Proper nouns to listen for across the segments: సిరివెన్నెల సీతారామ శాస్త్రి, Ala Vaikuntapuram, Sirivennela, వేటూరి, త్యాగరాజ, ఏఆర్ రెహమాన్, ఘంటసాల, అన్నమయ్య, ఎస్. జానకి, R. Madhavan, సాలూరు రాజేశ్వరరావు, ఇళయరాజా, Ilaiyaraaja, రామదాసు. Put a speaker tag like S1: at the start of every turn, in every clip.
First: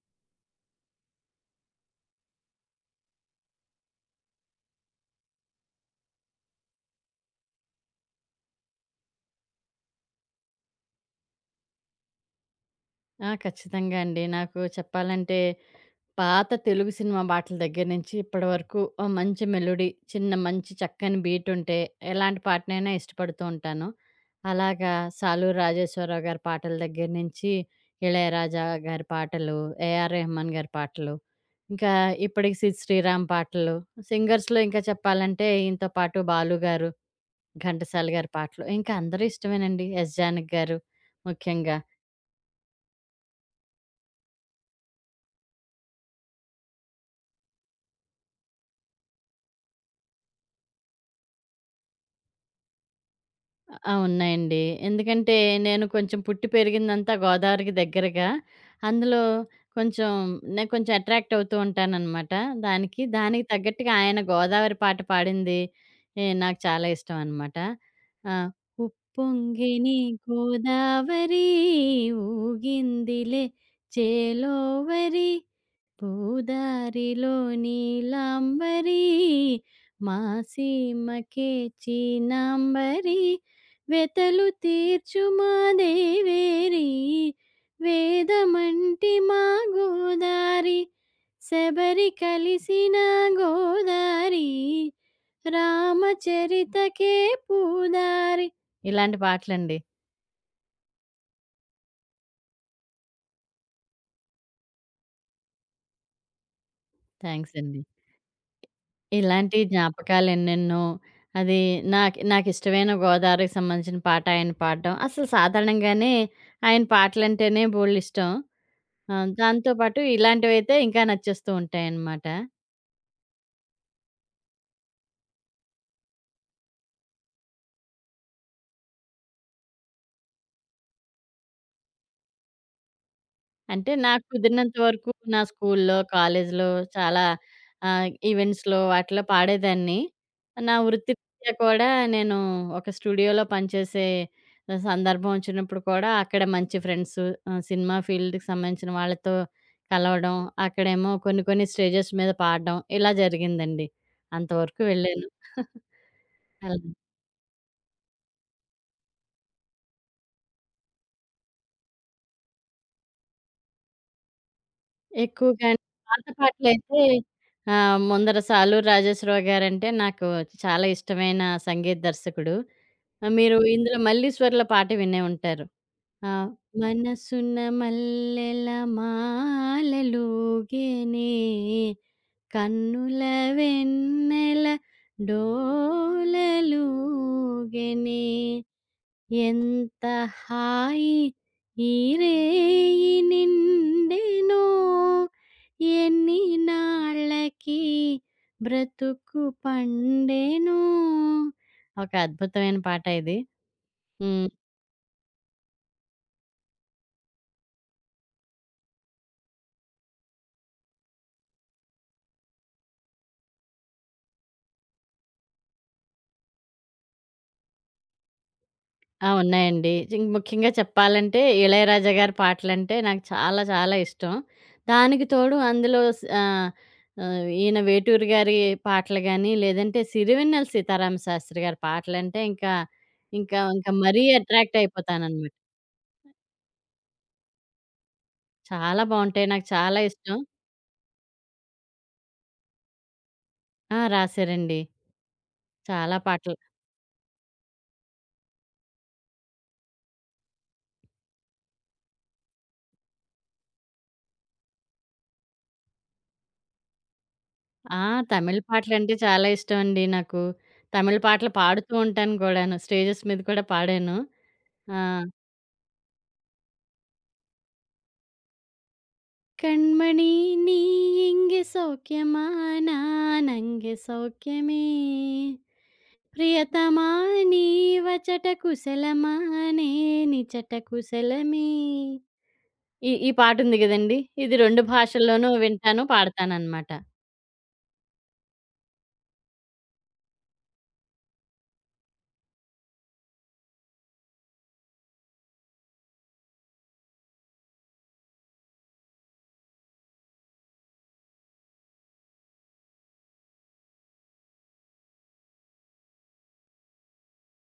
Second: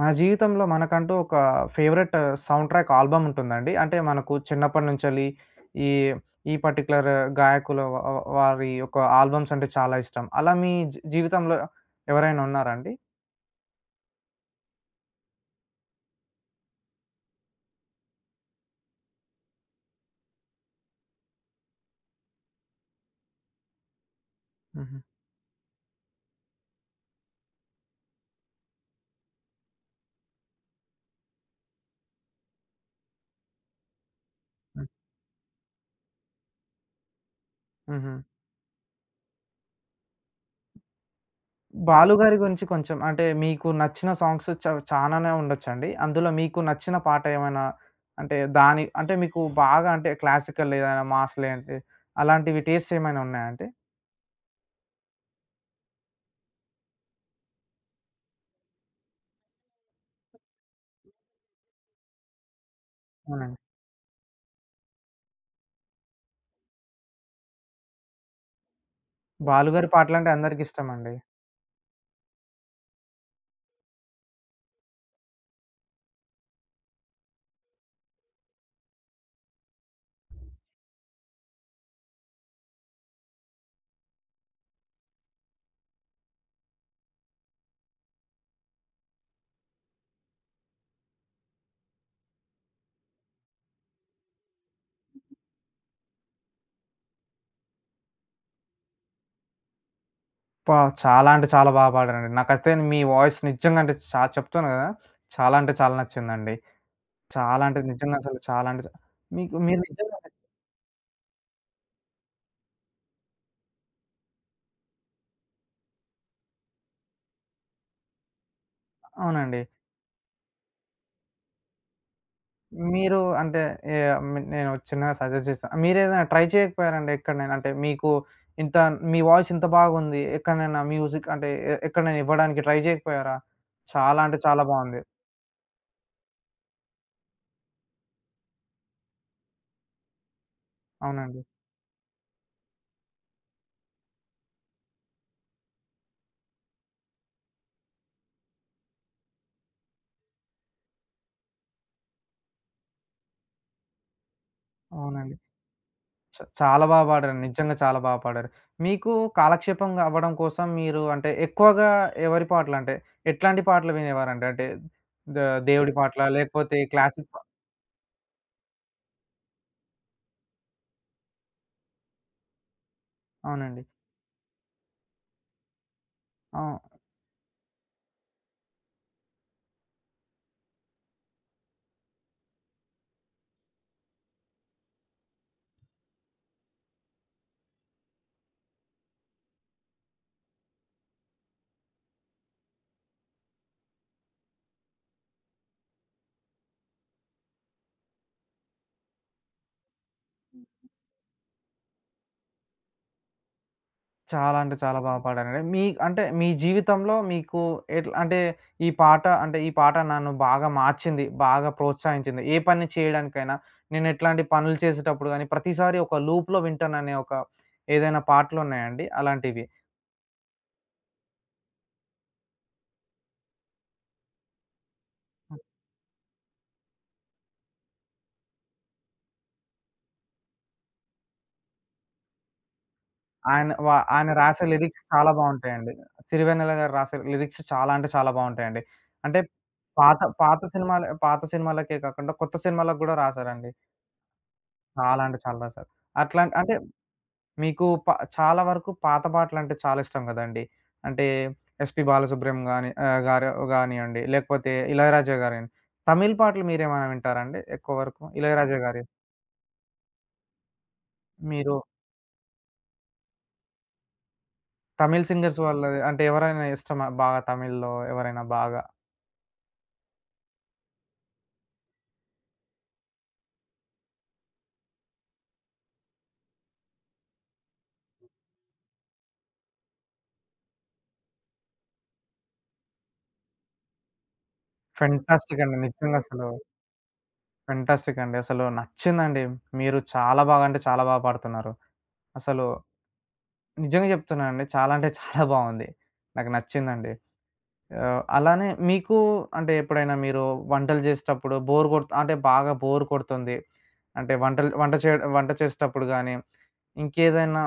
S1: మన జీవితంలో మనకంటూ ఒక favourite sound track album ఉంటుందండి. అంటే మనకు చిన్నప్పటి నుంచెల్లి ఈ ఈ పర్టిక్యులర్ గాయకుల వ వ వారి యొక్క ఆల్బమ్స్ అంటే చాలా ఇష్టం. అలా మీ జీవితంలో ఎవరైనా ఉన్నారా అండి?
S2: ఆ! ఖచ్చితంగా అండి. నాకు చెప్పాలంటే పాత తెలుగు సినిమా పాటల దగ్గర నుంచి ఇప్పటి వరకు మంచి మెలోడీ, చిన్న మంచి చక్కని బీట్ ఉంటే ఎలాంటి పాటనైనా ఇష్టపడుతూ ఉంటాను. అలాగా
S1: హుహు.
S2: 'సాలూరు రాజేశ్వరరావు' గారి పాటల దగ్గర నుంచి 'ఇళయరాజా' గారి పాటలు, 'ఏఆర్ రెహమాన్' గారి పాటలు, ఇంకా ఇప్పటికి 'సిద్ శ్రీరామ్' పాటలు, సింగర్స్‌లో ఇంకా
S1: హ్మ్.
S2: చెప్పాలంటే ఈయనతో పాటు 'బాలు' గారు, 'ఘంటసాల'
S1: హుహు.
S2: గారి పాటలు ఇంకా అందరూ ఇష్టమేనండి. 'ఎస్. జానకి' గారు ముఖ్యంగా.
S1: బాలు గారి గురించి కొంచెం అంటే మీకు నచ్చిన సాంగ్స్ చాలానే ఉండొచ్చండి. అందులో మీకు నచ్చిన పాట ఏమైనా అంటే దాని అంటే మీకు బాగా అంటే క్లాసికల్ ఏదైనా మాస్ లేదంటే అలాంటివి టేస్ట్స్ ఏమైనా ఉన్నాయా అండి?
S2: ఆ! ఉన్నాయండి. ఎందుకంటే నేను కొంచెం పుట్టి పెరిగిందంతా గోదావరికి దగ్గరగా. అందులో కొంచెం నేను కొంచెం అట్రాక్ట్ అవుతూ ఉంటాననమాట దానికి. దానికి
S1: అవునండి.
S2: తగ్గట్టుగా ఆయన గోదావరి పాట పాడింది ఎ నాకు చాలా ఇష్టం అనమాట. ఆ!
S1: బాలు గారి
S2: ఉప్పొంగిని
S1: పాటలంటే అందరికిష్టమండి.
S2: గోదావరి ఊగిందిలే చేలోవరి పూదారిలోని లాంబరి మా సీమకే చీనాంబరి వెతలు తీర్చు మా దేవేరి వేదమంటి మా గోదారి శబరి కలిసిన గోదారి రామచరితకే పూదారి ఇలాంటి పాటలండి.
S1: అబ్బా! చాలా అంటే చాలా బాగా పాడారండి. నాకైతే మీ వాయిస్ నిజంగా అంటే చెప్తున్నా గదా! చాలా అంటే చాలా నచ్చిందండి.
S2: థ్యాంక్స్
S1: చాలా
S2: అండి.
S1: అంటే నిజంగా అసలు చాలా అంటే మీకు
S2: ఇలాంటి
S1: మీరు నిజంగా
S2: జ్ఞాపకాలెన్నెన్నో. అది నాకు నాకిష్టమైన 'గోదావరికి' సంబంధించిన పాట ఆయన పాడడం. అసలు సాధారణంగానే ఆయన పాటలంటేనే బోలెడిష్టం.
S1: అవునండి.
S2: దాంతో పాటు ఇలాంటివైతే ఇంకా నచ్చేస్తూ ఉంటాయనమాట.
S1: మీరు అంటే ఏ మి నేను చిన్నగా సజెస్ట్ చేస్తాను. మీరేదైనా ట్రై చేయకపోయారండి ఎక్కడనైనా? అంటే మీకు ఇంత మీ వాయిస్ ఇంత బాగుంది. ఎక్కడనైనా మ్యూజిక్ అంటే ఎక్కడనైనా ఇవ్వడానికి ట్రై చేయకపోయారా?
S2: అంటే
S1: చాలా
S2: నాకు
S1: అంటే చాలా
S2: కుదిరినంత
S1: బావుంది.
S2: వరకు నా స్కూల్లో, కాలేజీలో చాలా ఈవెంట్స్‌లో వాటిలో పాడేదాన్ని. నా
S1: అవునండి.
S2: వృత్తిరీత్యా కూడా నేను ఒక స్టూడియోలో పనిచేసే సందర్భం వచ్చినప్పుడు కూడా అక్కడ మంచి ఫ్రెండ్స్ సినిమా ఫీల్డ్‌కి సంబంధించిన వాళ్ళతో కలవడం, అక్కడేమో కొన్ని కొన్ని స్టేజెస్ మీద పాడడం ఇలా జరిగిందండి. అంతవరకు వెళ్ళాను.
S1: అవునండి. చ
S2: అలా
S1: చాలా బాగా పాడారు. నిజంగా చాలా బాగా పాడారు. మీకు కాలక్షేపం అవ్వడం కోసం మీరు అంటే ఎక్కువగా ఎవరి పాటలంటే, ఎట్లాంటి పాటలు వినేవారండి? అంటే ద
S2: ఎక్కువగా అండి.
S1: దేవుడి
S2: పాత
S1: పాటలా? లేకపోతే
S2: పాటలైతే
S1: క్లాసిక్
S2: ముందర 'సాలూరు రాజేశ్వరరావు' గారంటే నాకు చాలా ఇష్టమైన సంగీత దర్శకుడు. మీరు
S1: అవునండి.
S2: ఇందులో మల్లీశ్వర్ల పాట వినే ఉంటారు. ఆ!
S1: అవును.
S2: మనసున మల్లెల మాలలూగెనే కన్నుల వెన్నెల డోలలూగెనే ఎంత హాయి ఈ రేయి నిండెనో ఎన్ని నాళ్ళకి బ్రతుకు పండేను. ఒక అద్భుతమైన పాట ఇది. హ్మ్.
S1: చాలా అంటే చాలా బాగా పాడారండి. మీ అంటే మీ జీవితంలో మీకు ఎట్లా అంటే ఈ పాట అంటే ఈ పాట నన్ను బాగా మార్చింది, బాగా ప్రోత్సహించింది. ఏ పని చేయడానికైనా, నేను ఎట్లాంటి పనులు చేసేటప్పుడు గాని, ప్రతిసారి ఒక లూప్‌లో వింటాననే ఒక ఏదైనా పాటలున్నాయండి
S2: ఆ!
S1: అలాంటివి?
S2: ఉన్నాయండి. ఇంక ముఖ్యంగా చెప్పాలంటే 'ఇళయరాజా' గారి పాటలంటే నాకు చాలా చాలా ఇష్టం. దానికి తోడు అందులో ఈయన 'వేటూరి' గారి పాటలు గాని, లేదంటే 'సిరివెన్నెల సీతారామ శాస్త్రి' గారి పాటలంటే ఇంకా, ఇంకా,
S1: ఆయన వ
S2: ఇంకా మరీ
S1: ఆయన రాసే
S2: అట్రాక్ట్
S1: లిరిక్స్ చాలా
S2: అయిపోతాననమాట.
S1: బావుంటాయండి. 'సిరివెన్నెల' గారు రాసే లిరిక్స్ చాలా అంటే చాలా బావుంటాయండి.
S2: చాలా
S1: అంటే
S2: బావుంటాయి. నాకు చాలా
S1: పాత
S2: ఇష్టం.
S1: పాత పాత సినిమాలకే కాకుండా కొత్త సినిమాలకు గూడా రాసారండి.
S2: ఆ! రాశారండి.
S1: చాలా అంటే చాలా రాసారు.
S2: చాలా
S1: అట్లా
S2: పాటలు.
S1: అంటే మీకు చాలా వరకు పాత పాటలంటే చాలా ఇష్టం గదండీ! అంటే 'ఎస్‌పి బాలసుబ్రహ్మణ్యం' గాని గారు గానియండి, లేకపోతే 'ఇళయరాజా' గారియండి. తమిళ్ పాటలు మీరేమైనా వింటారండి ఎక్కువ
S2: ఆ!
S1: వరకు?
S2: తమిళ్
S1: 'ఇళయరాజా' గారియి.
S2: పాటలంటే చాలా ఇష్టమండి నాకు. తమిళ్ పాటలు
S1: మీరు
S2: పాడుతూ ఉంటాను కూడాను. స్టేజెస్ మీద కూడా పాడాను. ఆ!
S1: తమిళ్ సింగర్స్ వాళ్ళది అంటే ఎవరైనా ఇష్టమా బాగా తమిళ్‌లో ఎవరైనా బాగా?
S2: "కణ్మణి నీ ఇంగె సౌఖ్యమా నానంగె సౌఖ్యమే, ప్రియతమా నీవచట కుశలమా నేనిచట కుశలమే." ఈ ఈ పాటుంది గదండీ! ఇది 2 భాషల్లోనూ
S1: ఫెంటాస్టిక్ అండి.
S2: వింటాను,
S1: నిజంగా అసలు
S2: పాడతాననమాట.
S1: ఫెంటాస్టిక్ అండి. అసలు నచ్చిందండి. మీరు చాలా బాగా అంటే చాలా బాగా పాడుతున్నారు. అసలు నిజంగా చెప్తున్నానండి. చాలా అంటే చాలా బావుంది. నాకు నచ్చిందండి. అలానే మీకు అంటే ఎప్పుడైనా మీరు వంటలు చేసేటప్పుడు బోర్ కొడుతు అంటే బాగా బోర్ కొడుతుంది. అంటే వంటలు వంట చేసేటప్పుడు గానీ, ఇంకేదైనా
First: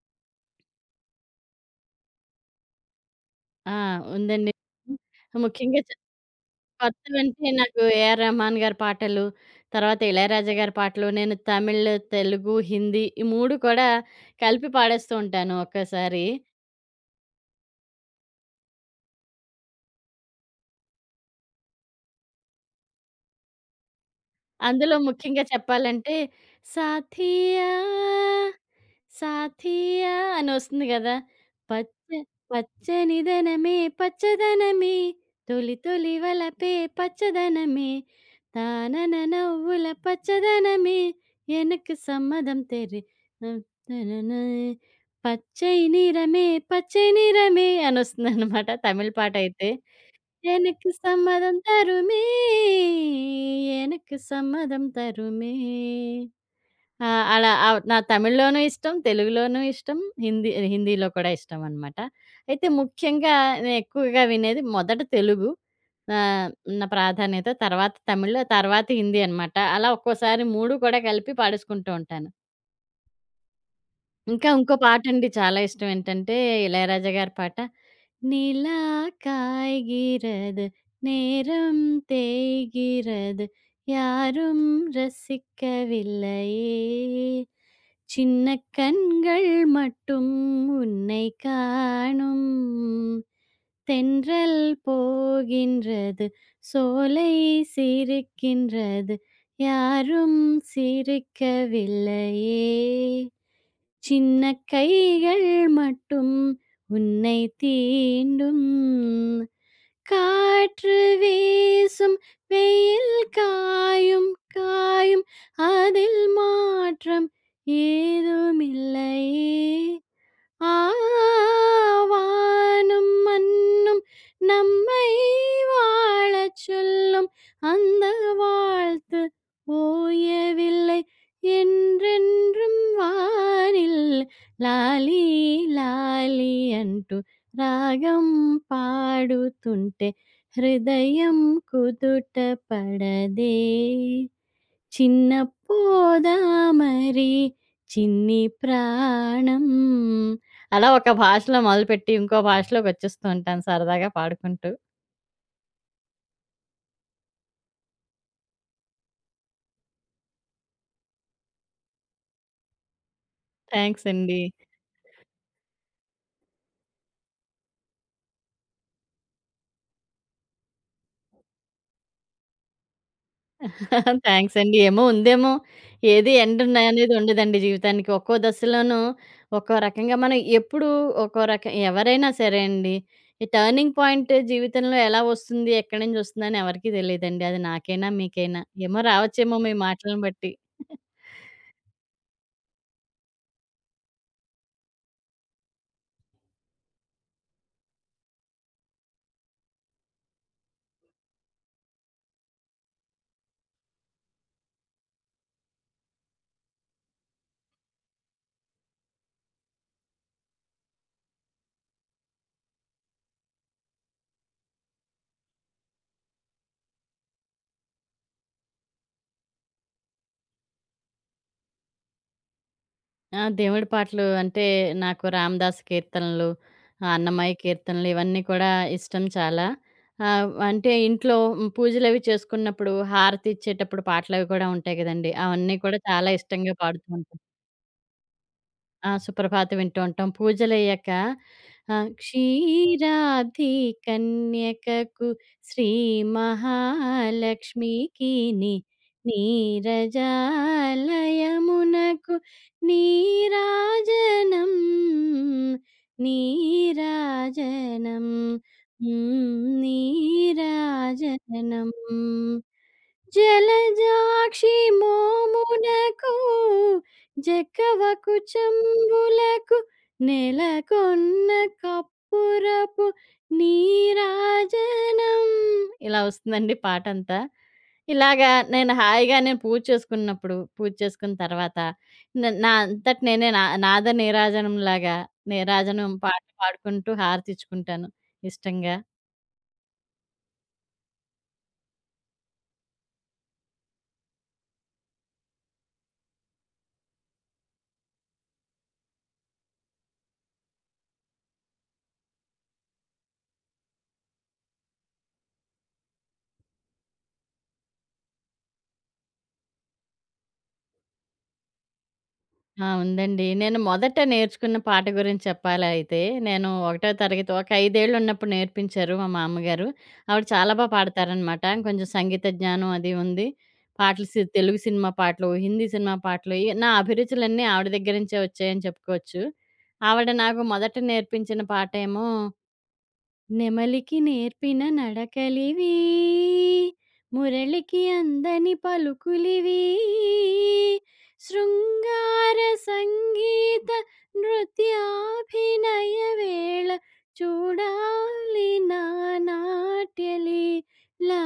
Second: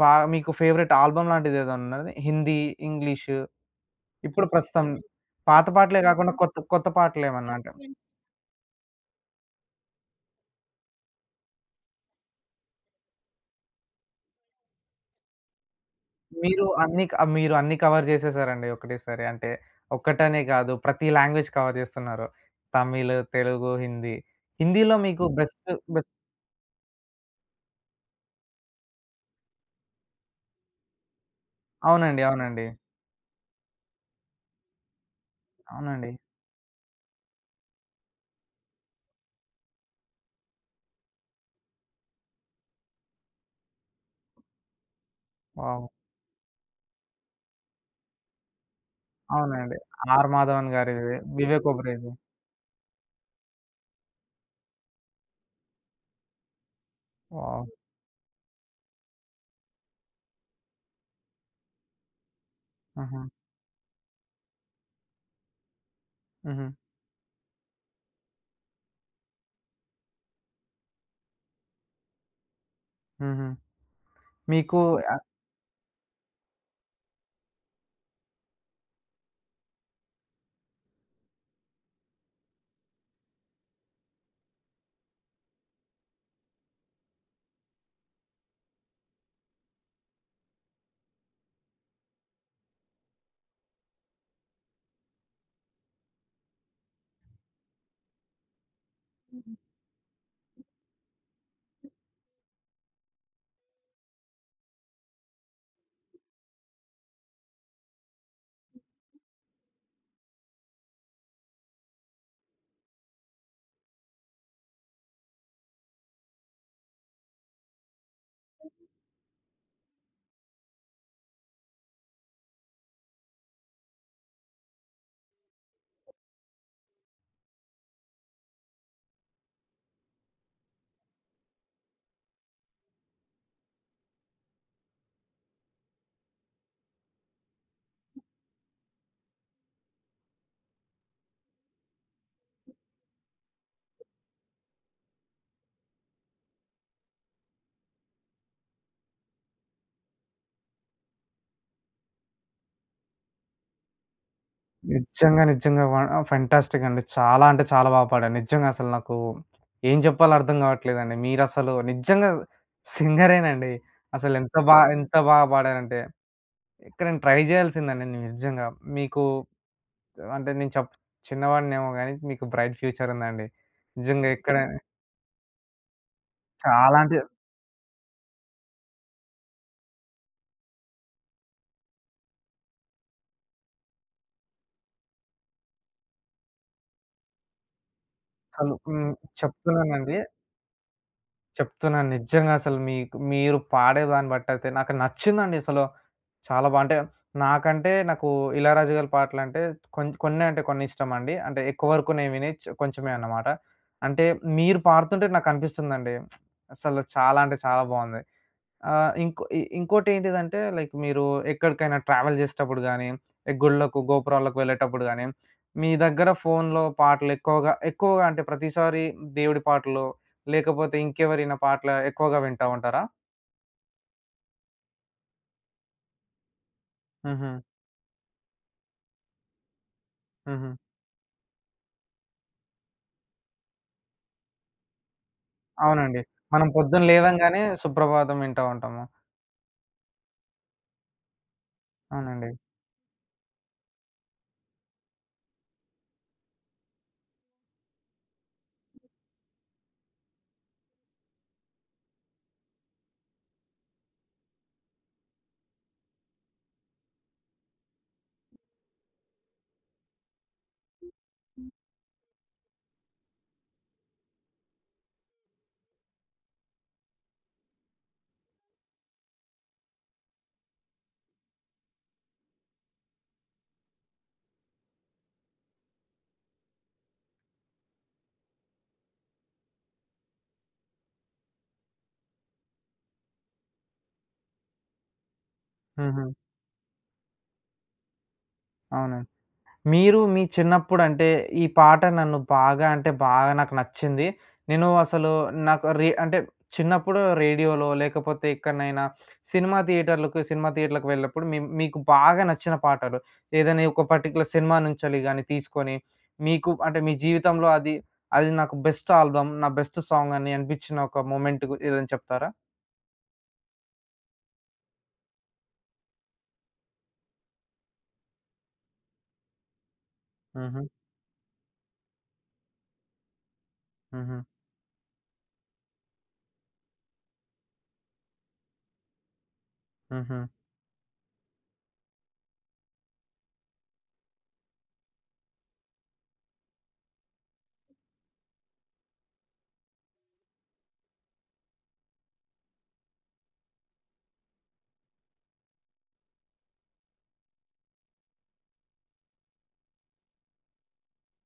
S1: మీకు ఫేవరెట్ ఆల్బమ్ లాంటిది ఏదైనా ఉన్నది? హిందీ, ఇంగ్లీషు
S2: ఆ!
S1: ఇప్పుడు
S2: ఉందండి.
S1: ప్రస్తుతం పాత
S2: ముఖ్యంగా
S1: పాటలే కాకుండా కొత్త కొత్త
S2: కొత్తవంటే
S1: పాటలేమన్నా అంటే
S2: నాకు ఏఆర్ రెహమాన్ గారి పాటలు, తర్వాత ఇళయరాజా గారి పాటలు, నేను తమిళ్, తెలుగు, హిందీ ఈ 3 కూడా కలిపి పాడేస్తూ ఉంటాను ఒక్కోసారి.
S1: మీరు అన్ని కవర్ చేసేసారండి ఒకటేసారి. అంటే ఒక్కటనే కాదు ప్రతి లాంగ్వేజ్ కవర్ చేస్తున్నారు. తమిళ్, తెలుగు, హిందీ.
S2: అందులో
S1: హిందీలో మీకు
S2: ముఖ్యంగా
S1: బెస్ట్
S2: చెప్పాలంటే,
S1: బెస్ట్
S2: 'సాథియా సాథియా' అనొస్తుంది గదా! పచ్చ
S1: అవునండి. అవునండి.
S2: పచ్చనిదనమే పచ్చదనమే తొలి
S1: అవునండి.
S2: తొలి వలపే పచ్చదనమే తానన నవ్వుల పచ్చదనమే ఎనకు సమ్మదం తెరే హ్మ్, తననయ్ పచ్చై
S1: వావ్!
S2: నిరమే పచ్చై నిరమే అనొస్తుందనమాట తమిళ్ పాటయితే.
S1: అవునండి. 'ఆర్ మాధవన్'
S2: எனக்கு
S1: గారిది,
S2: சம்மதம்
S1: వివేక్ ఒబెరాయ్‌ది.
S2: தருமே எனக்கு సమ్మదం తరుమే ఆ! అలా
S1: వావ్!
S2: నా తమిళ్‌లోనూ ఇష్టం, తెలుగులోనూ ఇష్టం, హిందీలో కూడా ఇష్టం అనమాట. అయితే
S1: హుహు.
S2: ముఖ్యంగా నేను ఎక్కువగా వినేది మొదట తెలుగు ఆహ్,
S1: హుహు.
S2: నా ప్రాధాన్యత. తర్వాత తమిళ్, తర్వాత హిందీ అనమాట. అలా ఒక్కోసారి 3 కూడా కలిపి పాడేసుకుంటూ ఉంటాను.
S1: హుహు.
S2: ఇంకా ఇంకో
S1: మీకు
S2: పాటండి చాలా ఇష్టం ఏంటంటే, ఇళయరాజా గారి పాట நிலா காய்கிறது நேரம் தேய்கிறது யாரும் ரசிக்கவில்லையே சின்ன கண்கள் மட்டும் உன்னை காணும் தென்றல் போகின்றது சோலை சிரிக்கின்றது யாரும் சிரிக்கவில்லையே சின்ன கைகள் மட்டும் உன்னை தீண்டும் காற்று வீசும் வெயில் காயும் காயும் அதில் மாற்றம் ஏதுமில்லையே ఆవాను మన్ను నమై వాళచ్యులుం అందవాళ్తు ఓయవిలై ఎన్రిన్రుం వానిల్ లాలి లాలి ఎంటు రాగం పాడు తుంటే రిదయం కుతుట్టపడదే చిన్న పోదామరి చిన్ని ప్రాణం. అలా ఒక భాషలో మొదలుపెట్టి ఇంకో భాషలోకి వచ్చేస్తూ ఉంటాను సరదాగా పాడుకుంటూ.
S1: నిజంగా, నిజంగా. ఆ! ఫెంటాస్టిక్ అండి. చాలా అంటే చాలా పాడారు. నిజంగా అసలు నాకు ఏం చెప్పాలో అర్థం కావట్లేదండి. మీరసలు నిజంగా సింగరేనండి.
S2: థాంక్స్
S1: అసలు
S2: అండి.
S1: ఎంత ఎంత బాగా పాడారంటే, ఇక్కడ నేను ట్రై చేయాల్సిందండి నేను నిజంగా. మీకు అంటే నేను చెప్ చిన్నవాడినేమో గానీ, మీకు బ్రైట్ ఫ్యూచర్ ఉందండి. నిజంగా
S2: థాంక్స్
S1: ఎక్కడ
S2: అండి. ఏమో ఉందేమో. ఏది ఎండ్ ఉన్న
S1: చాలా
S2: అనేది
S1: అంటే
S2: ఉండదండి జీవితానికి. ఒక్కో దశలోనూ ఒక్కో రకంగా మనం ఎప్పుడు ఒక్కో రకం ఎవరైనా సరే అండి. ఈ టర్నింగ్ పాయింట్ జీవితంలో ఎలా వస్తుంది? ఎక్కడి నుంచి వస్తుందని ఎవరికీ తెలీదండి. అది నాకైనా మీకైనా.
S1: అసలు
S2: ఏమో రావచ్చేమో మీ
S1: చెప్తున్నానండి.
S2: మాటలను బట్టి.
S1: చెప్తున్నాను నిజంగా అసలు మీకు మీరు పాడే దాన్ని బట్టయితే నాకు నచ్చిందండి అసలు. చాలా అంటే నాకంటే నాకు 'ఇళయరాజా' గారి పాటలంటే కొన్నే అంటే కొన్ని ఇష్టమండి. అంటే ఎక్కువ వరకు నేను వినేయి కొంచెమే అన్నమాట. అంటే మీరు పాడుతుంటే నాకనిపిస్తుందండి. అసలు చాలా అంటే చాలా బావుంది. ఇంకో ఇంకోటేంటిదంటే లైక్ మీరు ఎక్కడికైనా ట్రావెల్ చేసేటప్పుడు గానీ, గుళ్ళకు, గోపురాలకు వెళ్ళేటప్పుడు గానీ, మీ దగ్గర ఫోన్‌లో పాటలు ఎక్కువగా ఎక్కువగా అంటే ప్రతిసారి దేవుడి పాటలు, లేకపోతే ఇంకెవరైనా పాటలు ఎక్కువగా వింటా ఉంటారా?
S2: ఆ! దేవుడి పాటలు అంటే, నాకు రామదాసు కీర్తనలు,
S1: హుహు.
S2: అన్నమయ్య కీర్తనలు ఇవన్నీ కూడా ఇష్టం చాలా.
S1: హుహు.
S2: అంటే ఇంట్లో హ్మ్, పూజలవి చేసుకున్నప్పుడు హారతి ఇచ్చేటప్పుడు పాటలవి కూడా ఉంటాయి గదండీ! అవన్నీ కూడా
S1: అవునండి.
S2: చాలా
S1: మనం
S2: ఇష్టంగా
S1: పొద్దున
S2: పాడుతూ ఉంటాను.
S1: లేవంగానే సుప్రభాతం వింటా ఉంటాము.
S2: ఆ! సుప్రభాతం వింటూ ఉంటాం. పూజలయ్యాక
S1: అవునండి.
S2: క్షీరాబ్ది కన్యకకు శ్రీ మహాలక్ష్మికిని నీరజాలయమునకు నీరాజనం నీరాజనం హ్మ్. నీరాజనం. జలజాక్షి మోమునకు జక్కవకు చంబులకు నెలకొన్న కప్పురపు నీరాజనం ఇలా వస్తుందండి పాటంతా. ఇలాగా నేను హాయిగా నేను పూజ చేసుకున్నప్పుడు, పూజ చేసుకున్న తర్వాత నా అంతట నేనే నా నాద నీరాజనంలాగా నీరాజనం
S1: హుహు.
S2: పాట పాడుకుంటూ హారతిచ్చుకుంటాను ఇష్టంగా.
S1: అవును. మీరు మీ చిన్నప్పుడంటే, ఈ పాట నన్ను బాగా అంటే బాగా నాకు నచ్చింది. నేను అసలు నాకు అంటే చిన్నప్పుడు రేడియోలో లేకపోతే ఎక్కడనైనా సినిమా థియేటర్‌లకు వెళ్ళినప్పుడు మీకు బాగా నచ్చిన పాటలు ఏదైనా ఒక పర్టిక్యులర్ సినిమా నుంచెల్లి గాని తీసుకొని, మీకు అంటే మీ జీవితంలో అది, అది నాకు బెస్ట్ ఆల్బమ్, నా బెస్ట్ సాంగ్ అని అనిపించిన ఒక మూమెంట్ ఏదైనా చెప్తారా?
S2: ఆ! ఉందండి. నేను మొదట నేర్చుకున్న పాట గురించి చెప్పాలా అయితే, నేను ఒకటో తరగతి ఒక 5 ఏళ్ళు ఉన్నప్పుడు నేర్పించారు మా మామ్మగారు. ఆవిడ చాలా బా
S1: హుహు.
S2: పాడతారనమాట. కొంచెం సంగీత జ్ఞానం అది ఉంది. పాటలు
S1: హుహు.
S2: సి తెలుగు సినిమా పాటలు, హిందీ సినిమా పాటలు ఇ నా అభిరుచులన్నీ ఆవిడ దగ్గర నుంచే వచ్చాయని చెప్పుకోవచ్చు. ఆవిడ
S1: హుహు.
S2: నాకు మొదట నేర్పించిన పాటేమో నెమలికి నేర్పిన నడకలివి మురళికి అందని పలుకులివి శృంగార సంగీత నృత్యాభినయ వేళ చూడాలి నా నాట్యలీలా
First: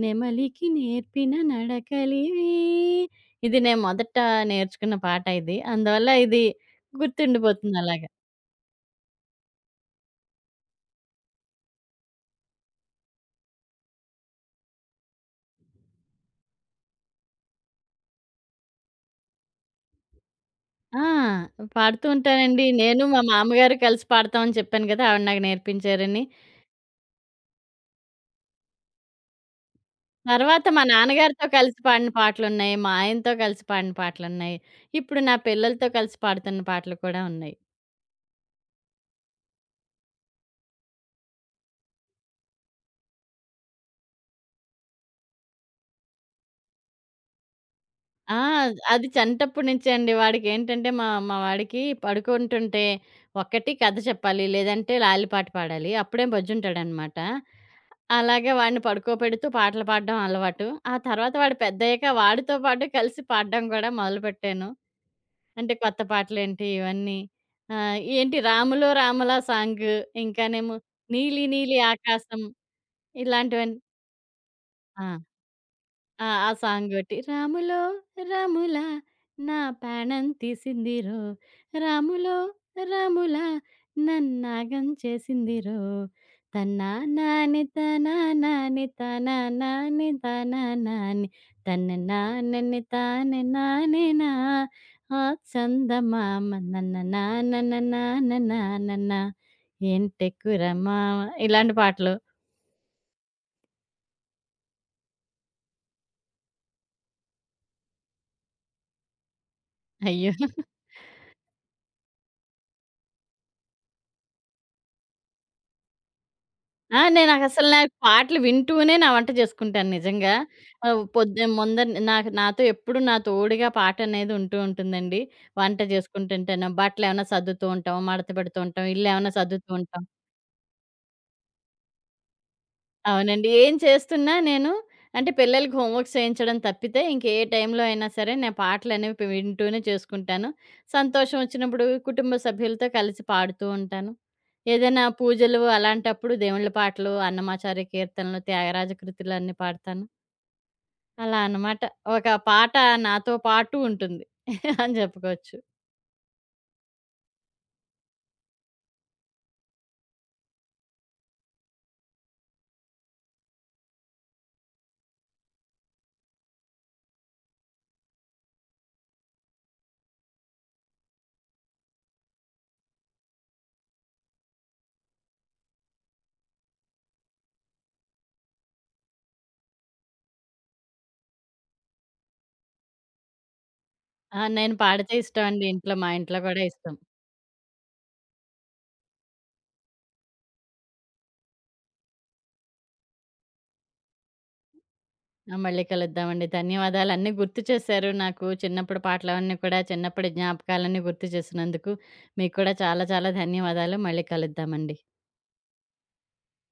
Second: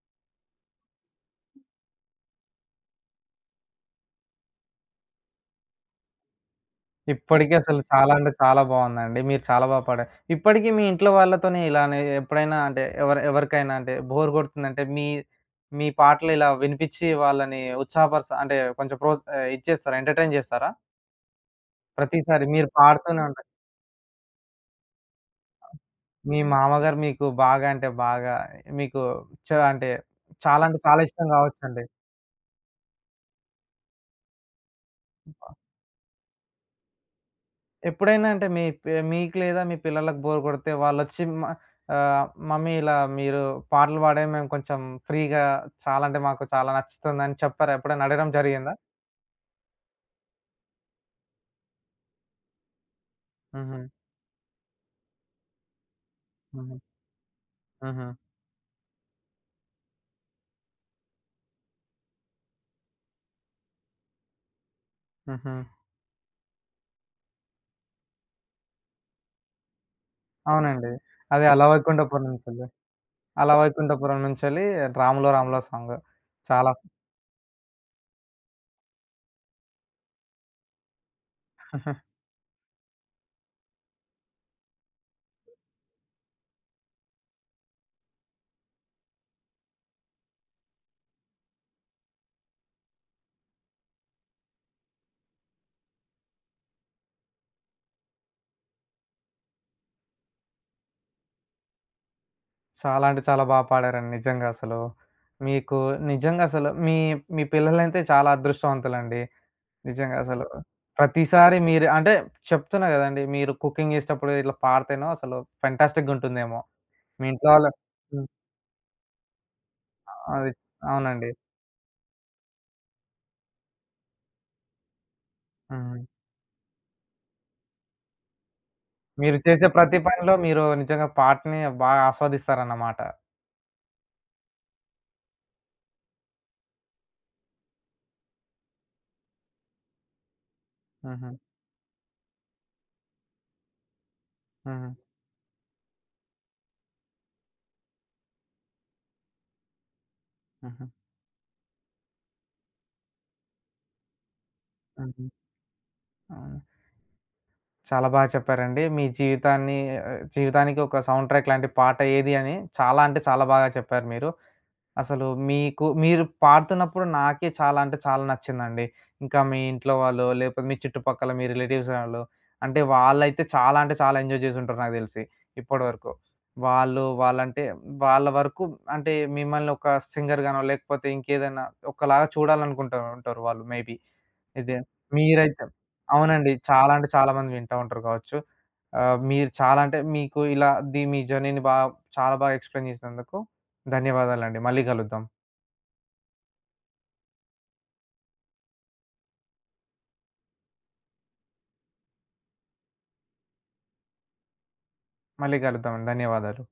S2: నెమలికి నేర్పిన నడకలివి ఇది నేను మొదట నేర్చుకున్న పాట ఇది అందువల్ల ఇది
S1: ఇప్పటికి
S2: గుర్తుండిపోతుంది
S1: అసలు
S2: అలాగా.
S1: చాలా అంటే చాలా బావుందండి. మీరు చాలా పాడారు. ఇప్పటికి మీ ఇంట్లో వాళ్ళతోని ఇలానే ఎప్పుడైనా అంటే ఎవరికైనా అంటే బోర్ కొడుతుందంటే మీ మీ పాటలు ఇలా వినిపిచ్చి వాళ్ళని ఉత్సాహపరస అంటే కొంచెం ఇచ్చేస్తారా? ఎంటర్‌టైన్ చేస్తారా?
S2: ఆ! పాడుతూ
S1: ప్రతిసారి
S2: ఉంటానండి.
S1: మీరు
S2: నేను మా
S1: పాడుతూనే ఉంటారు.
S2: మామగారు కలిసి పాడతాం అని చెప్పాను కదా! ఆవిడ నాకు నేర్పించారని.
S1: మీ మామగారు మీకు బాగా అంటే బాగా మీకు అంటే చాలా
S2: తర్వాత
S1: అంటే
S2: మా
S1: చాలా ఇష్టం
S2: నాన్నగారితో కలిసి
S1: కావచ్చండి.
S2: పాడిన పాటలున్నాయి. మా ఆయనతో కలిసి పాడిన పాటలున్నాయి. ఇప్పుడు నా పిల్లలతో కలిసి పాడుతున్న పాటలు కూడా ఉన్నాయి.
S1: ఎప్పుడైనా అంటే మీ మీకు లేదా మీ పిల్లలకు బోర్ కొడితే వాళ్ళొచ్చి మమ్మీ ఇలా మీరు పాటలు పాడేవి మేము కొంచెం ఫ్రీగా చాలా అంటే మాకు చాలా నచ్చుతుందని చెప్పారా? ఎప్పుడైనా అడగడం
S2: ఆ!
S1: జరిగిందా?
S2: అది చంటప్పుడు నుంచే అండి. వాడికేంటంటే మా మా వాడికి పడుకుంటుంటే ఒకటి
S1: హుహు.
S2: కథ చెప్పాలి. లేదంటే లాలిపాట పాడాలి. అప్పుడే
S1: హుహు.
S2: బొజ్జుంటాడనమాట.
S1: హుహు.
S2: అలాగే వాడిని పడుకోబెడుతూ పాటలు పాడడం అలవాటు. ఆ తర్వాత వాడు పెద్దయ్యాక వాడితో పాటు కలిసి పాడడం కూడా మొదలుపెట్టాను.
S1: హుహు.
S2: అంటే కొత్త పాటలేంటి ఇవన్నీ. ఏంటి 'రాములో రామల' సాంగు, ఇంకానేమో
S1: అవునండి.
S2: 'నీలి
S1: అదే 'అల
S2: నీలి
S1: వైకుంఠపురం'
S2: ఆకాశం'
S1: నుంచెల్లి. 'అల
S2: ఇలాంటివన్నీ.
S1: వైకుంఠపురం' నుంచెల్లి
S2: ఆ!
S1: 'రాములో రాములో' సాంగ్.
S2: ఆ
S1: చాలా
S2: సాంగొటి. రాములో రాములా నా ప్రాణం తీసిందిరో, రాములో రాములా నన్నాగం చేసిందిరో, తన్నా నాని తనా నాని తనా నాని తనా నాని తన నాన్నని తానె నానేనా ఆ చందమామ నన్న నాన్న నాన్న నాన్న ఏంటెక్కుర మామ ఇలాంటి పాటలు.
S1: చాలా అంటే చాలా పాడారండి నిజంగా అసలు. మీకు నిజంగా అసలు మీ మీ పిల్లలైతే చాలా అదృష్టవంతులండి. నిజంగా
S2: అయ్యో!
S1: అసలు. ప్రతిసారి మీరు అంటే చెప్తున్నా గదండీ! మీరు కుకింగ్ జేసేటప్పుడు ఇట్లా పాడితేనో అసలు ఫెంటాస్టిక్‌గుంటుందేమో.
S2: ఆ!
S1: మీ ఇంట్లో
S2: నేనసలు
S1: వాళ్ళు
S2: నాకు
S1: హ్మ్.
S2: పాటలు వింటూనే నా వంట చేసుకుంటాను నిజంగా.
S1: అది అవునండి.
S2: పొద్దు ముందర నాకు నాతో ఎప్పుడు నా తోడుగా పాటనేది ఉంటూ ఉంటుందండి. వంట
S1: హ్మ్.
S2: చేసుకుంటుంటాను, బట్టలేమన్నా సర్దుతూ ఉంటాం, మడత పెడుతూ ఉంటాం, ఇల్లేమన్నా
S1: మీరు చేసే
S2: సర్దుతూ
S1: ప్రతి
S2: ఉంటాం.
S1: పనిలో మీరు నిజంగా పాటని బాగా ఆస్వాదిస్తారన్నమాట.
S2: అవునండి. ఏం చేస్తున్నా నేను అంటే పిల్లలకి హోంవర్క్స్ చేయించడం తప్పితే ఇంక ఏ టైంలో అయినా సరే నేను పాటలనేవి పి వింటూనే చేసుకుంటాను.
S1: హుహు.
S2: సంతోషం వచ్చినప్పుడు కుటుంబ సభ్యులతో కలిసి పాడుతూ ఉంటాను.
S1: హుహు.
S2: ఏదైనా పూజలు అలాంటప్పుడు దేవుళ్ళ పాటలు, అన్నమాచార్య కీర్తనలు, త్యాగరాజ కృతులు అన్నీ పాడతాను.
S1: హుహు.
S2: అలా అనమాట. ఒక పాట నాతో పాటు ఉంటుంది అని
S1: హుహు.
S2: చెప్పుకోవచ్చు.
S1: అవును. చాలా బాగా చెప్పారండి. మీ జీవితాన్ని జీవితానికి ఒక సౌండ్ ట్రాక్ లాంటి పాట ఏది అని చాలా అంటే చాలా బాగా చెప్పారు మీరు. అసలు మీకు మీరు పాడుతున్నప్పుడు నాకే చాలా అంటే చాలా నచ్చిందండి. ఇంకా మీ ఇంట్లో వాళ్ళు, లేకపోతే మీ చుట్టుపక్కల మీ రిలేటివ్స్ వాళ్ళు అంటే వాళ్ళైతే చాలా అంటే చాలా ఎంజాయ్ చేసుంటారు నాకు తెలిసి ఇప్పటివరకు. వాళ్ళు వాళ్ళంటే వాళ్ళ వరకు అంటే మిమ్మల్ని ఒక సింగర్‌గానో లేకపోతే ఇంకేదైనా ఒకలాగా చూడాలనుకుంటా ఉంటారు వాళ్ళు మేబీ.
S2: ఆ! నేను
S1: ఇదే
S2: పాడితే ఇష్టం
S1: మీరైతే
S2: అండి ఇంట్లో, మా ఇంట్లో
S1: అవునండి.
S2: కూడా
S1: చాలా
S2: ఇష్టం.
S1: అంటే చాలా మంది వింటా ఉంటారు కావచ్చు. మీరు చాలా అంటే మీకు ఇలా మీ జర్నీని చాలా బాగా ఎక్స్‌ప్లెయిన్ చేసినందుకు ధన్యవాదాలండి. మళ్ళీ కలుద్దాం.
S2: ఆ! మళ్ళీ కలుద్దామండి. ధన్యవాదాలు. అన్నీ గుర్తు చేశారు నాకు. చిన్నప్పుడు పాటలవన్నీ కూడా, చిన్నప్పటి జ్ఞాపకాలన్నీ గుర్తు చేసినందుకు. మీకు కూడా చాలా చాలా ధన్యవాదాలు. మళ్ళీ కలుద్దామండి.
S1: మళ్ళీ కలుద్దాం. ధన్యవాదాలు.